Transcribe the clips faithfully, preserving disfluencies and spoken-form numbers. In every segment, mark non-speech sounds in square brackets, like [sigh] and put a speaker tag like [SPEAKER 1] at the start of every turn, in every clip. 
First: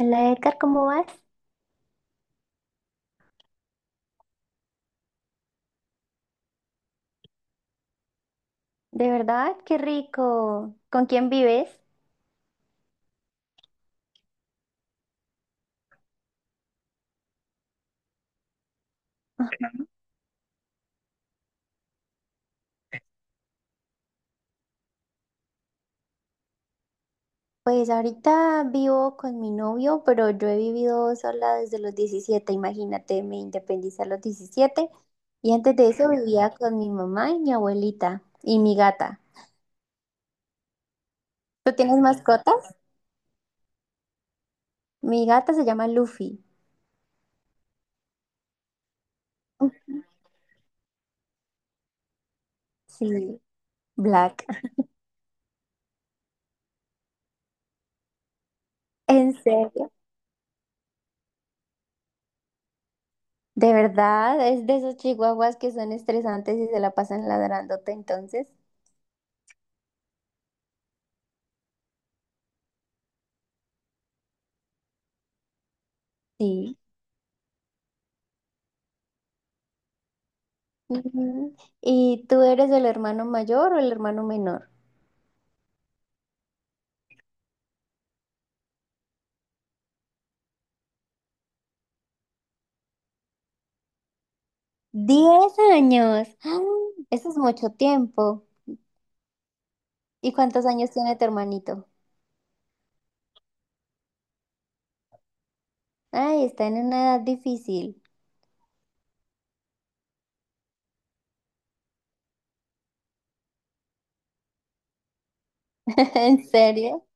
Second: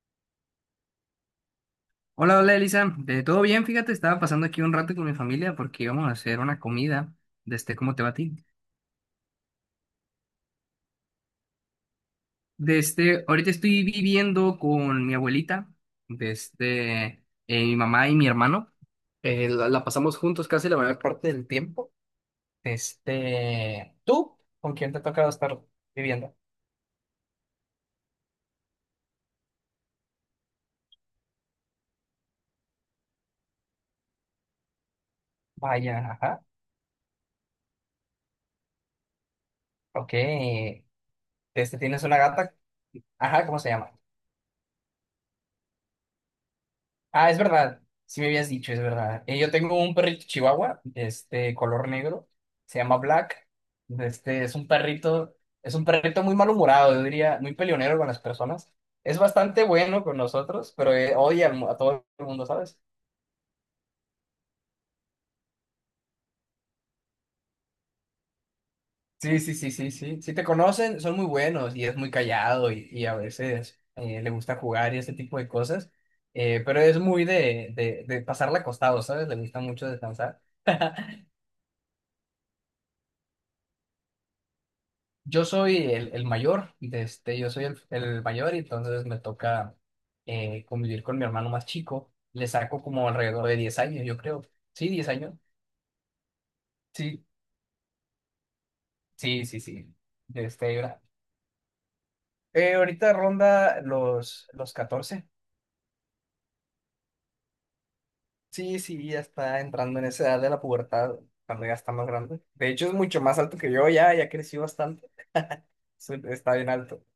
[SPEAKER 1] Hola Edgar, ¿cómo vas?
[SPEAKER 2] Hola, hola Elisa, Eh, ¿todo bien? Fíjate, estaba pasando aquí un rato con mi familia porque íbamos a hacer una comida. Desde, ¿cómo te va a ti?
[SPEAKER 1] De verdad, qué rico. ¿Con quién vives?
[SPEAKER 2] Desde, ahorita estoy viviendo con mi abuelita, desde mi mamá y mi hermano. Eh, la, la pasamos juntos casi la mayor parte del tiempo. Este, ¿tú con quién te ha tocado estar viviendo?
[SPEAKER 1] Pues ahorita vivo con mi novio, pero yo he vivido sola desde los diecisiete. Imagínate, me independicé a los diecisiete. Y antes de
[SPEAKER 2] Vaya,
[SPEAKER 1] eso
[SPEAKER 2] ajá,
[SPEAKER 1] vivía con mi mamá y mi abuelita y mi gata.
[SPEAKER 2] ok.
[SPEAKER 1] ¿Tú
[SPEAKER 2] Este,
[SPEAKER 1] tienes
[SPEAKER 2] ¿tienes una gata?
[SPEAKER 1] mascotas?
[SPEAKER 2] Ajá, ¿cómo se llama?
[SPEAKER 1] Mi gata se llama Luffy.
[SPEAKER 2] Ah, es verdad. Sí me habías dicho, es verdad. Eh, yo tengo un
[SPEAKER 1] Ujú.
[SPEAKER 2] perrito chihuahua, este, color negro. Se llama
[SPEAKER 1] Sí,
[SPEAKER 2] Black.
[SPEAKER 1] Black.
[SPEAKER 2] Este, es un perrito, es un perrito muy malhumorado, yo diría, muy peleonero con las personas. Es
[SPEAKER 1] ¿En
[SPEAKER 2] bastante
[SPEAKER 1] serio?
[SPEAKER 2] bueno con nosotros, pero eh, odia al mu- a todo el mundo, ¿sabes?
[SPEAKER 1] De verdad, es de esos chihuahuas que son estresantes y se la pasan ladrándote entonces.
[SPEAKER 2] Sí, sí, sí, sí, sí. Si te conocen, son muy buenos y es muy callado y, y a veces eh, le gusta jugar y ese tipo de cosas. Eh,
[SPEAKER 1] Sí.
[SPEAKER 2] pero es muy de, de, de pasarla acostado, ¿sabes? Le gusta mucho descansar. [laughs]
[SPEAKER 1] Ujú. ¿Y tú eres el hermano mayor o el hermano menor?
[SPEAKER 2] Yo soy el, el mayor, de este, yo soy el, el mayor y entonces me toca eh, convivir con mi hermano más chico. Le saco como alrededor de diez años, yo creo. Sí, diez años.
[SPEAKER 1] ¡Diez años! ¡Ah!
[SPEAKER 2] Sí,
[SPEAKER 1] Eso es mucho tiempo.
[SPEAKER 2] sí, sí, sí.
[SPEAKER 1] ¿Y
[SPEAKER 2] De
[SPEAKER 1] cuántos
[SPEAKER 2] Este,
[SPEAKER 1] años
[SPEAKER 2] ahora-
[SPEAKER 1] tiene tu hermanito?
[SPEAKER 2] eh, Ahorita ronda los, los catorce.
[SPEAKER 1] Ay, está en una edad difícil.
[SPEAKER 2] Sí, sí, ya está entrando en esa edad de la pubertad, cuando ya está más grande. De hecho, es mucho más alto que yo ya, ya crecí bastante.
[SPEAKER 1] [laughs]
[SPEAKER 2] Soy-
[SPEAKER 1] ¿En
[SPEAKER 2] Está bien alto.
[SPEAKER 1] serio?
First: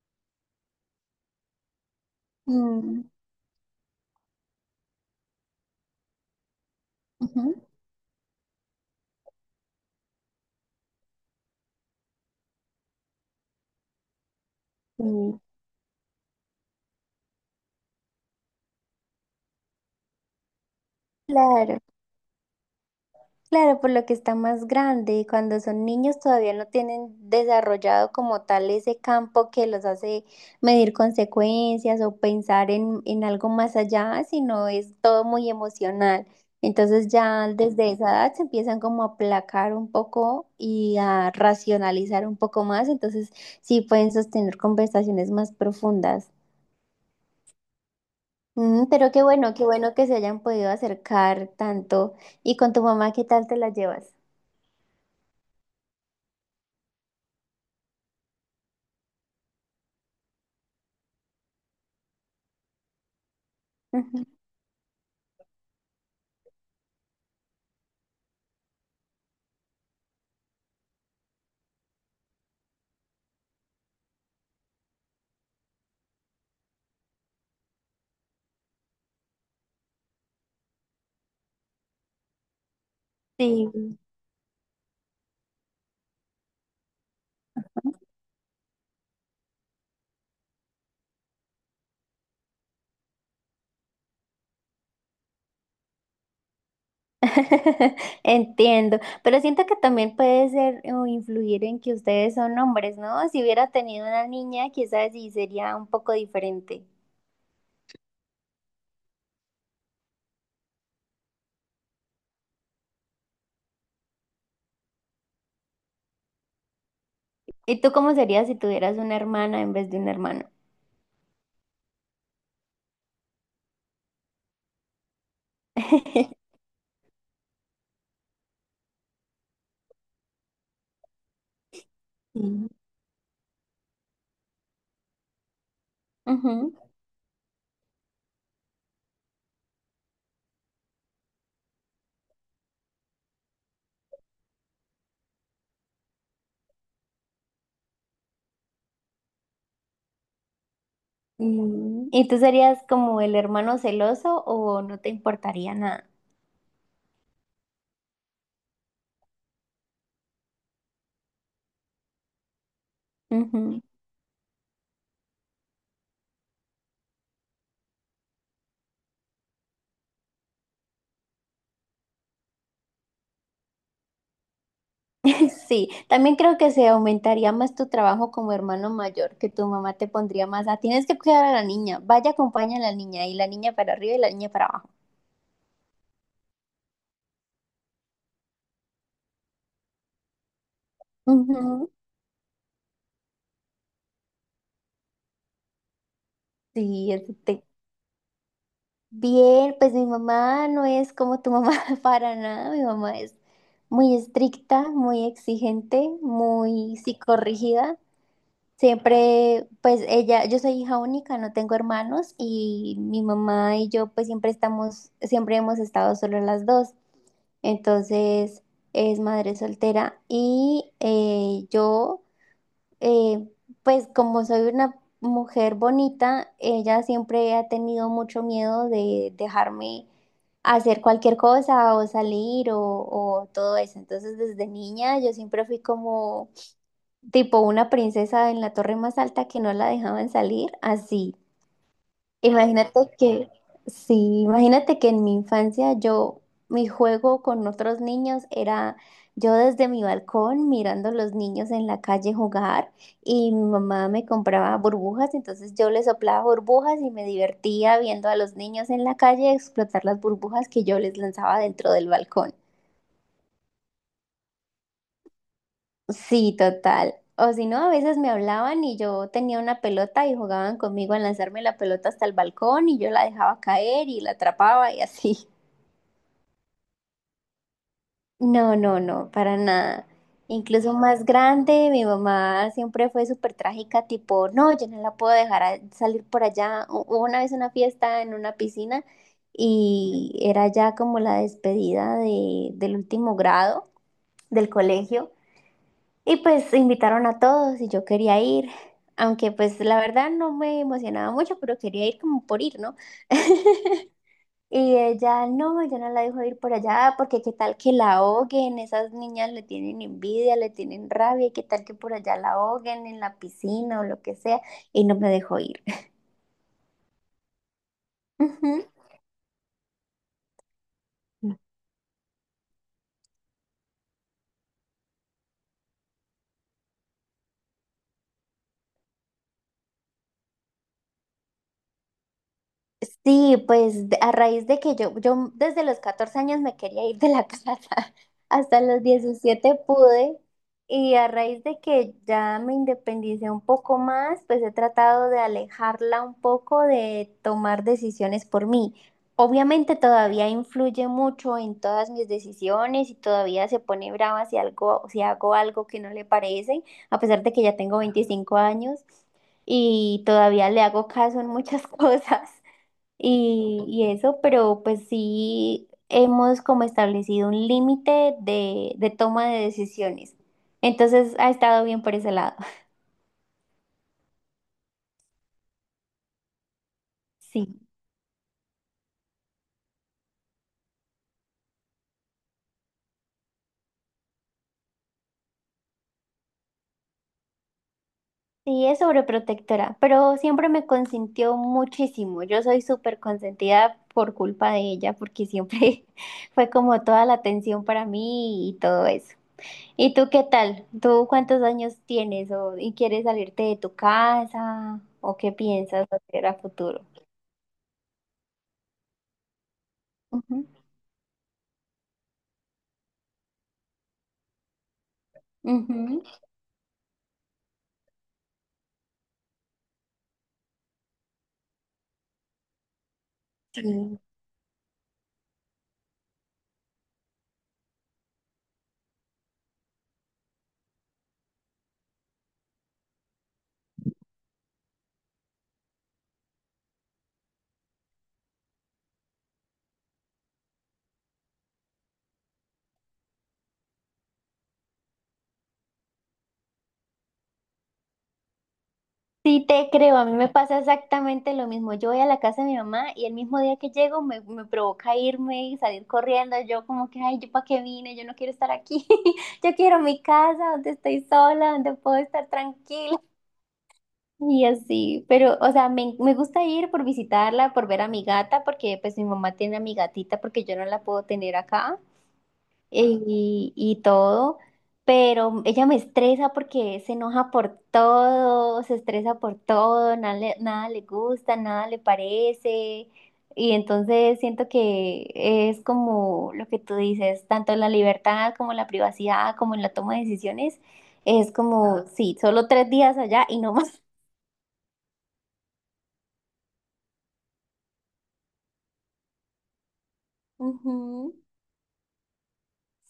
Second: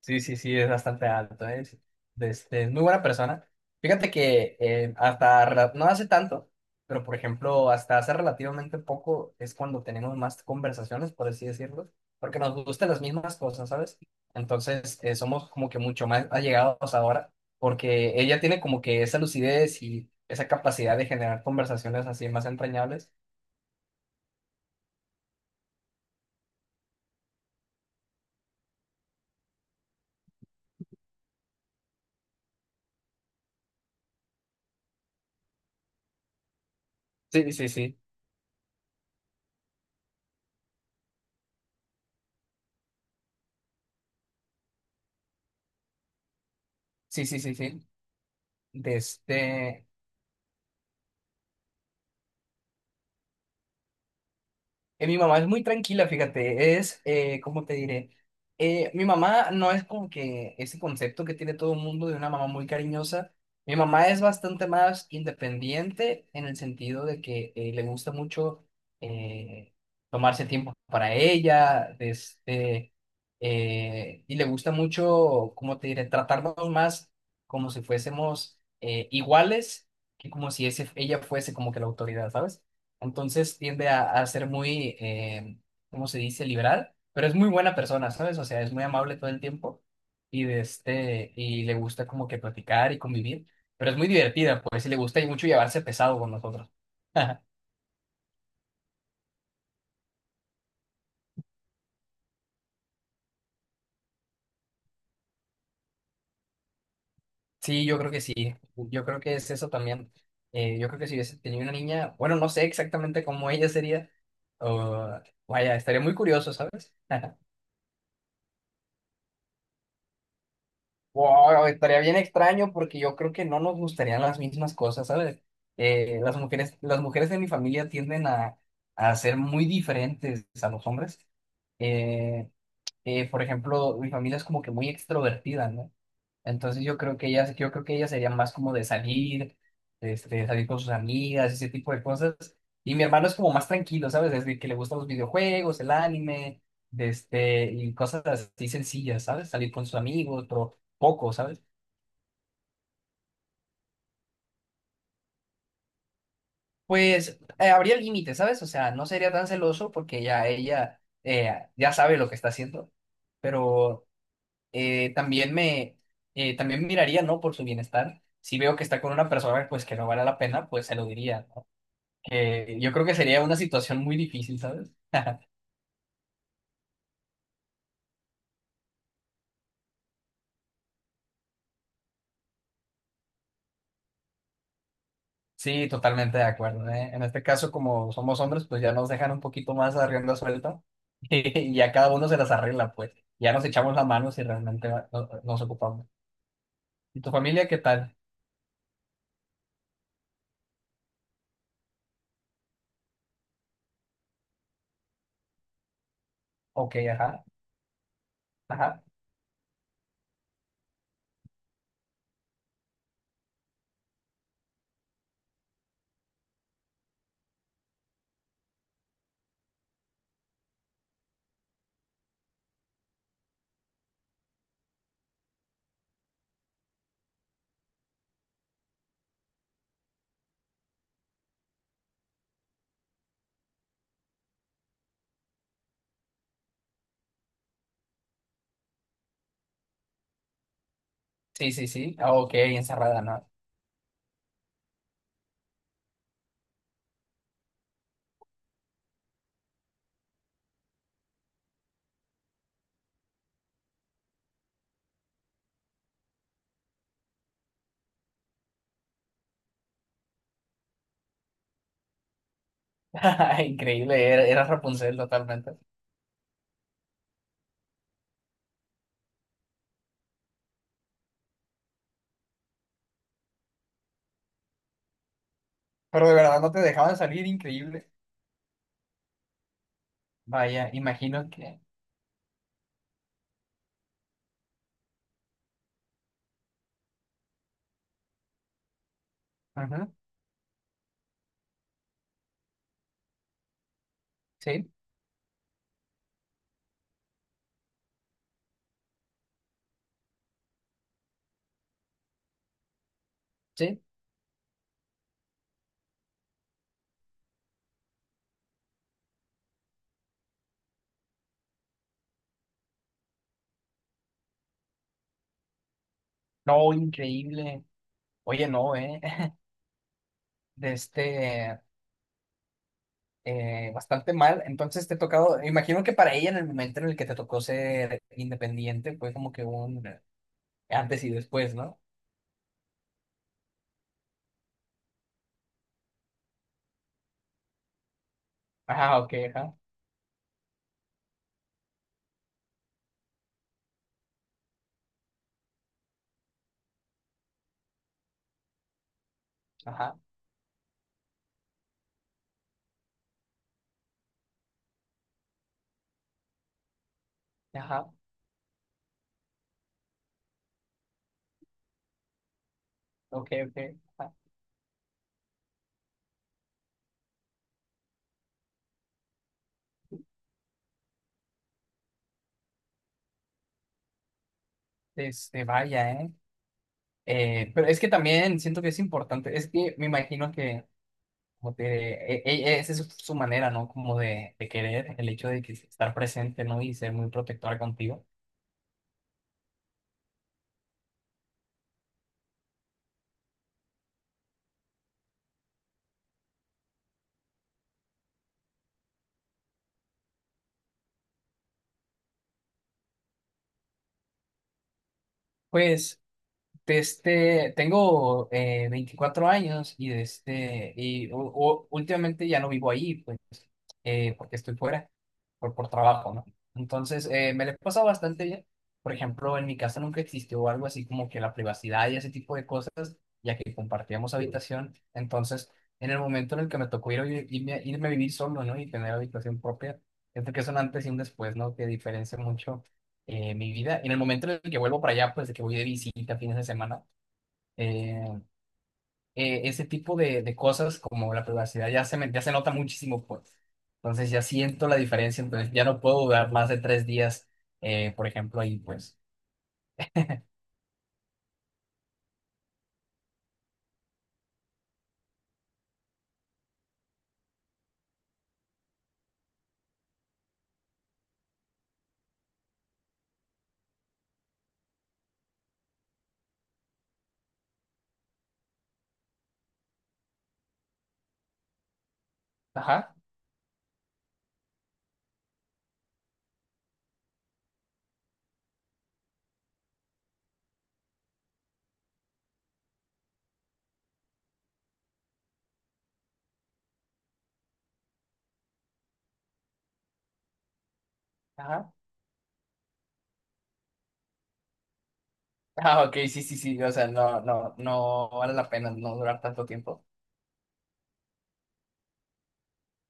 [SPEAKER 2] Sí, sí, sí, es bastante alto, ¿eh? Es, este, es muy
[SPEAKER 1] Mm,
[SPEAKER 2] buena persona. Fíjate que eh, hasta rela- no hace tanto, pero por
[SPEAKER 1] ujú.
[SPEAKER 2] ejemplo, hasta hace relativamente poco es cuando tenemos más conversaciones, por así decirlo, porque nos gustan las mismas cosas, ¿sabes? Entonces, eh,
[SPEAKER 1] Sí,
[SPEAKER 2] somos como que mucho más allegados ahora, porque ella tiene como que esa lucidez y esa capacidad de generar
[SPEAKER 1] claro.
[SPEAKER 2] conversaciones así más entrañables.
[SPEAKER 1] Claro, por lo que está más grande cuando son niños todavía no tienen desarrollado como tal ese campo que los hace medir consecuencias o pensar en, en algo más allá, sino es todo muy emocional. Entonces ya
[SPEAKER 2] Sí, sí,
[SPEAKER 1] desde
[SPEAKER 2] sí.
[SPEAKER 1] esa edad se empiezan como a aplacar un poco y a racionalizar un poco más, entonces sí pueden sostener conversaciones más profundas.
[SPEAKER 2] Sí, sí, sí, sí.
[SPEAKER 1] Mm, pero qué bueno, qué
[SPEAKER 2] Desde
[SPEAKER 1] bueno que se hayan podido acercar tanto. ¿Y con tu mamá qué tal te la llevas?
[SPEAKER 2] Eh, mi mamá es muy tranquila, fíjate, es, eh, ¿cómo te diré? Eh, mi mamá no es como que ese concepto que tiene todo el mundo de una mamá muy cariñosa. Mi mamá es
[SPEAKER 1] [laughs]
[SPEAKER 2] bastante más independiente en el sentido de que eh, le gusta mucho eh, tomarse tiempo para ella, de este, eh, y le gusta mucho, ¿cómo te diré? Tratarnos más como si fuésemos eh, iguales que como si ese, ella fuese como que la autoridad, ¿sabes? Entonces
[SPEAKER 1] Sí,
[SPEAKER 2] tiende a, a ser muy, eh, ¿cómo se dice? Liberal, pero es muy buena persona, ¿sabes? O sea, es muy amable todo el tiempo y, de este, y le gusta como que platicar y convivir, pero es muy divertida, pues, y le gusta y mucho llevarse pesado con nosotros. [laughs]
[SPEAKER 1] [laughs] entiendo, pero siento que también puede ser o influir en que ustedes son hombres, ¿no? Si hubiera tenido una niña, quizás sí sería un poco diferente.
[SPEAKER 2] Sí, yo creo que sí, yo creo que es eso también. Eh, yo creo que si hubiese tenido una niña, bueno, no sé exactamente cómo ella sería, o- vaya, estaría muy curioso, ¿sabes? [laughs]
[SPEAKER 1] ¿Y tú cómo serías si tuvieras una hermana en vez de un hermano?
[SPEAKER 2] Wow, estaría bien extraño porque yo creo que no nos gustarían las mismas cosas, ¿sabes? Eh, las
[SPEAKER 1] [laughs]
[SPEAKER 2] mujeres, las mujeres de mi familia tienden a, a ser muy diferentes a los hombres. Eh,
[SPEAKER 1] Mm,
[SPEAKER 2] eh, por ejemplo, mi familia es como que muy extrovertida, ¿no?
[SPEAKER 1] ujú.
[SPEAKER 2] Entonces yo creo que ella, yo creo que ella sería más como de salir, este, salir con sus amigas, ese tipo de cosas. Y mi hermano es como más tranquilo, ¿sabes? Desde que le gustan los videojuegos, el anime, de este, y cosas así sencillas, ¿sabes? Salir con sus amigos, pero poco, ¿sabes?
[SPEAKER 1] Mm. ¿Y tú serías como el hermano celoso o no te importaría nada?
[SPEAKER 2] Pues eh, habría límites, ¿sabes? O sea, no sería tan celoso porque ya ella eh, ya sabe lo que está haciendo, pero eh, también me, eh, también miraría, ¿no? Por su bienestar. Si veo que está con una persona, pues que no vale la pena, pues se lo diría. Que yo creo que sería una situación muy difícil, ¿sabes?
[SPEAKER 1] [laughs] Sí, también creo que se aumentaría más tu trabajo como hermano mayor, que tu mamá te pondría más a, tienes que cuidar a la niña, vaya, acompaña a la niña, y la niña para arriba y la niña para abajo.
[SPEAKER 2] Sí, totalmente de acuerdo, ¿eh? En este caso, como somos hombres, pues ya nos dejan un poquito más a rienda suelta [laughs] y
[SPEAKER 1] Ujú.
[SPEAKER 2] a cada uno se las arregla, pues. Ya nos echamos la mano si realmente va- no- ah, nos ocupamos.
[SPEAKER 1] Sí.
[SPEAKER 2] ¿Y tu
[SPEAKER 1] eso te-
[SPEAKER 2] familia qué tal?
[SPEAKER 1] Bien, pues mi mamá no es como tu mamá [laughs] para nada, mi mamá es muy estricta, muy exigente,
[SPEAKER 2] Ok,
[SPEAKER 1] muy
[SPEAKER 2] ajá,
[SPEAKER 1] psicorrígida.
[SPEAKER 2] ajá.
[SPEAKER 1] Siempre, pues ella, yo soy hija única, no tengo hermanos y mi mamá y yo pues siempre estamos, siempre hemos estado solo las dos. Entonces es madre soltera y eh, yo, eh, pues como soy una mujer bonita, ella siempre ha tenido mucho miedo de dejarme hacer cualquier cosa o salir o, o todo eso. Entonces desde niña yo siempre fui como tipo una princesa en la torre más alta que no la dejaban salir, así.
[SPEAKER 2] Sí, sí, sí. Ah, ok,
[SPEAKER 1] Imagínate
[SPEAKER 2] encerrada, ¿no?
[SPEAKER 1] que, sí, imagínate que en mi infancia yo, mi juego con otros niños era yo desde mi balcón mirando a los niños en la calle jugar y mi mamá me compraba burbujas, entonces yo les soplaba burbujas y me divertía viendo a los niños en la calle explotar las burbujas que yo les lanzaba dentro del balcón.
[SPEAKER 2] [laughs] Increíble, era, era Rapunzel totalmente.
[SPEAKER 1] Sí, total. O si no, a veces me hablaban y yo tenía una pelota y jugaban conmigo a lanzarme la pelota hasta el balcón y yo la dejaba caer y la atrapaba y así.
[SPEAKER 2] Pero de verdad no te dejaban salir, increíble.
[SPEAKER 1] No, no, no, para nada.
[SPEAKER 2] Vaya,
[SPEAKER 1] Incluso más
[SPEAKER 2] imagino que...
[SPEAKER 1] grande, mi mamá siempre fue súper trágica, tipo, no, yo no la puedo dejar a- salir por allá. Hu- Hubo una vez una fiesta en una piscina
[SPEAKER 2] Ajá,
[SPEAKER 1] y era ya como la despedida de, del último grado del
[SPEAKER 2] sí,
[SPEAKER 1] colegio y pues invitaron a todos y yo quería ir, aunque pues la verdad no me emocionaba mucho, pero quería ir como por ir, ¿no? [laughs]
[SPEAKER 2] sí.
[SPEAKER 1] Y ella, no, yo no la dejo ir por allá porque qué tal que la ahoguen, esas niñas le tienen envidia, le tienen rabia, y qué tal que por allá la ahoguen en la piscina o lo que sea, y no me dejó ir.
[SPEAKER 2] No, increíble. Oye, no,
[SPEAKER 1] [laughs]
[SPEAKER 2] ¿eh? de este, eh, bastante mal. Entonces te ha tocado, imagino que para ella en el momento en el que te tocó ser independiente fue como que un antes y después, ¿no?
[SPEAKER 1] Sí, pues de- a raíz de que yo, yo desde los catorce años me quería ir de la [laughs] casa, hasta los
[SPEAKER 2] Ajá, ok,
[SPEAKER 1] diecisiete
[SPEAKER 2] ajá,
[SPEAKER 1] pude, y a raíz de que ya me independicé un poco más, pues he tratado de alejarla un poco de tomar decisiones por mí. Obviamente
[SPEAKER 2] ajá,
[SPEAKER 1] todavía influye mucho en todas mis decisiones y todavía se pone brava si algo, si hago algo que no le parece, a pesar de que ya tengo
[SPEAKER 2] ajá,
[SPEAKER 1] veinticinco años y todavía le hago caso en muchas [laughs] cosas
[SPEAKER 2] ok, ok.
[SPEAKER 1] y, y
[SPEAKER 2] Ajá.
[SPEAKER 1] eso, pero pues sí hemos como establecido un límite de, de toma de decisiones. Entonces ha estado bien por ese lado. [laughs]
[SPEAKER 2] Este, vaya, ¿eh? Eh,
[SPEAKER 1] Sí,
[SPEAKER 2] pero es que también siento que es importante, es que me imagino que como te, e- e- esa es su manera, ¿no? Como de, de querer el hecho de que estar presente, ¿no? Y ser muy protectora contigo.
[SPEAKER 1] sí, es sobreprotectora, pero siempre me consintió muchísimo. Yo soy súper consentida por culpa de ella, porque siempre [laughs] fue como toda la atención para mí y todo eso. ¿Y tú qué tal? ¿Tú cuántos años tienes o, y quieres salirte de tu casa o qué piensas
[SPEAKER 2] Pues...
[SPEAKER 1] hacer a
[SPEAKER 2] de
[SPEAKER 1] futuro?
[SPEAKER 2] este, tengo eh, veinticuatro años y, de
[SPEAKER 1] Ujú,
[SPEAKER 2] este, y u- u- últimamente ya no vivo ahí, pues, eh, porque estoy fuera, por, por
[SPEAKER 1] ujú.
[SPEAKER 2] trabajo, ¿no? Entonces, eh, me le he pasado bastante bien. Por ejemplo, en mi casa nunca existió algo así como que la privacidad y ese tipo de cosas, ya que
[SPEAKER 1] Sí,
[SPEAKER 2] compartíamos habitación. Entonces, en el momento en el que me tocó ir a vi- irme, irme a vivir solo, ¿no? Y tener habitación propia, siento que es un antes y un después, ¿no? Que diferencia mucho eh, mi vida. En el momento en el que vuelvo para allá, pues de que voy de visita fines de semana, eh, eh, ese tipo de, de cosas como la privacidad ya se, me- ya se nota muchísimo, pues. Entonces ya siento la diferencia, entonces ya no puedo durar más de tres días, eh, por ejemplo, ahí, pues.
[SPEAKER 1] sí te creo, a mí me pasa exactamente lo mismo. Yo voy a la casa de mi mamá y el mismo día que llego me, me provoca irme y salir corriendo. Yo como que, ay, ¿yo para qué vine? Yo no quiero estar aquí. [laughs] Yo quiero mi casa donde estoy sola, donde puedo estar tranquila. Y así, pero, o sea, me, me gusta ir por visitarla, por ver a mi gata, porque pues mi mamá tiene a mi gatita porque yo no la puedo tener acá.
[SPEAKER 2] Ajá,
[SPEAKER 1] y, y todo, pero ella me estresa porque se enoja por todo, se estresa por todo, nada le, nada le gusta, nada le parece, y entonces siento que es como lo que tú dices, tanto en la libertad como en la privacidad, como en la toma de decisiones, es
[SPEAKER 2] ajá.
[SPEAKER 1] como, sí, solo tres días allá y no más.
[SPEAKER 2] Ah, ok, sí, sí, sí, o sea, no, no, no vale la pena no durar tanto tiempo.
[SPEAKER 1] [laughs] Ujú.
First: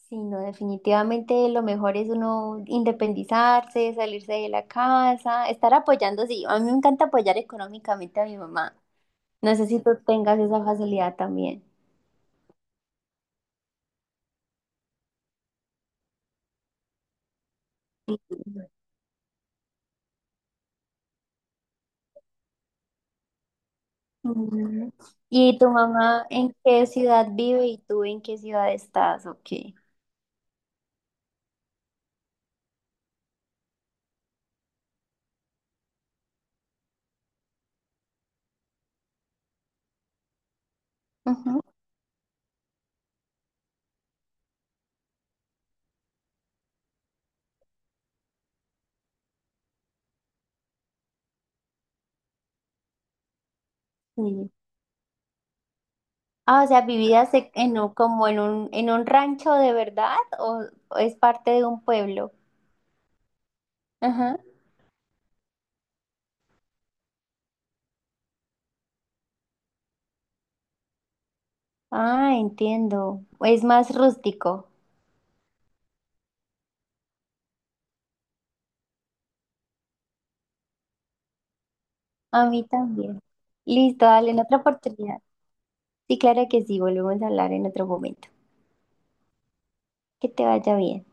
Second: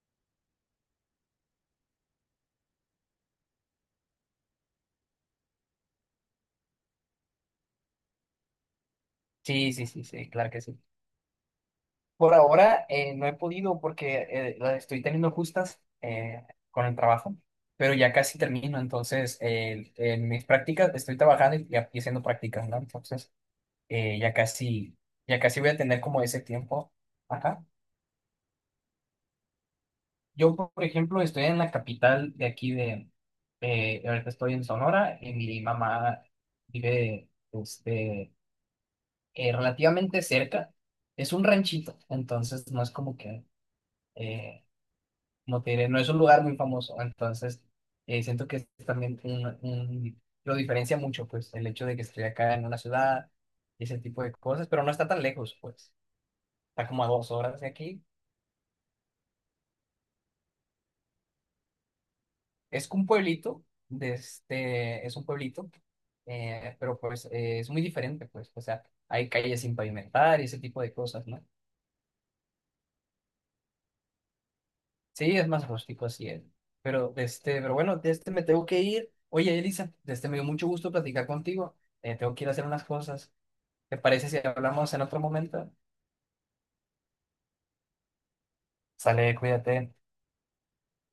[SPEAKER 1] Sí, no, definitivamente lo mejor es uno independizarse, salirse de la casa, estar apoyando, sí, a mí me encanta apoyar económicamente a mi mamá. No sé
[SPEAKER 2] Sí,
[SPEAKER 1] si
[SPEAKER 2] sí,
[SPEAKER 1] tú
[SPEAKER 2] sí, sí,
[SPEAKER 1] tengas
[SPEAKER 2] claro que
[SPEAKER 1] esa
[SPEAKER 2] sí.
[SPEAKER 1] facilidad también.
[SPEAKER 2] Por ahora eh, no he podido porque eh, la estoy teniendo justas eh, con el trabajo, pero ya casi termino. Entonces, eh, en mis prácticas estoy trabajando y, y haciendo prácticas, ¿no? Entonces, eh, ya
[SPEAKER 1] Ujú.
[SPEAKER 2] casi, ya
[SPEAKER 1] ¿Y
[SPEAKER 2] casi
[SPEAKER 1] tu
[SPEAKER 2] voy a tener como
[SPEAKER 1] mamá
[SPEAKER 2] ese
[SPEAKER 1] en qué
[SPEAKER 2] tiempo.
[SPEAKER 1] ciudad vive
[SPEAKER 2] Ajá.
[SPEAKER 1] y tú en qué ciudad estás? Ok.
[SPEAKER 2] Yo, por ejemplo, estoy en la capital de aquí de, eh, ahorita estoy en Sonora y mi mamá vive este, eh, relativamente cerca. Es un
[SPEAKER 1] Ujú,
[SPEAKER 2] ranchito, entonces no es como que... eh, como te diré, no es un lugar muy famoso, entonces eh, siento que es también un, un- lo diferencia mucho, pues, el hecho de que esté acá en una ciudad y ese tipo de
[SPEAKER 1] sí.
[SPEAKER 2] cosas, pero no está tan lejos, pues,
[SPEAKER 1] Ah, o sea,
[SPEAKER 2] está como a dos
[SPEAKER 1] ¿vivías e-
[SPEAKER 2] horas de
[SPEAKER 1] en un-
[SPEAKER 2] aquí.
[SPEAKER 1] como en un, en un rancho de verdad o, o es parte de un pueblo?
[SPEAKER 2] Es un pueblito, de
[SPEAKER 1] Ajá.
[SPEAKER 2] este, es un pueblito, eh, pero pues eh, es muy diferente, pues, o sea, hay calles sin pavimentar y ese tipo de cosas, ¿no?
[SPEAKER 1] Ah, entiendo. Es más rústico.
[SPEAKER 2] Sí, es más rústico, así es. Pero, de este, pero bueno, de este me tengo que ir. Oye, Elisa, de este me dio mucho gusto platicar contigo. Eh, tengo que
[SPEAKER 1] A
[SPEAKER 2] ir a
[SPEAKER 1] mí
[SPEAKER 2] hacer unas
[SPEAKER 1] también.
[SPEAKER 2] cosas. ¿Te
[SPEAKER 1] Listo,
[SPEAKER 2] parece
[SPEAKER 1] dale
[SPEAKER 2] si
[SPEAKER 1] en otra
[SPEAKER 2] hablamos en
[SPEAKER 1] oportunidad.
[SPEAKER 2] otro momento?
[SPEAKER 1] Sí, claro que sí, volvemos a hablar en otro momento.
[SPEAKER 2] Sale, cuídate.
[SPEAKER 1] Que te vaya bien.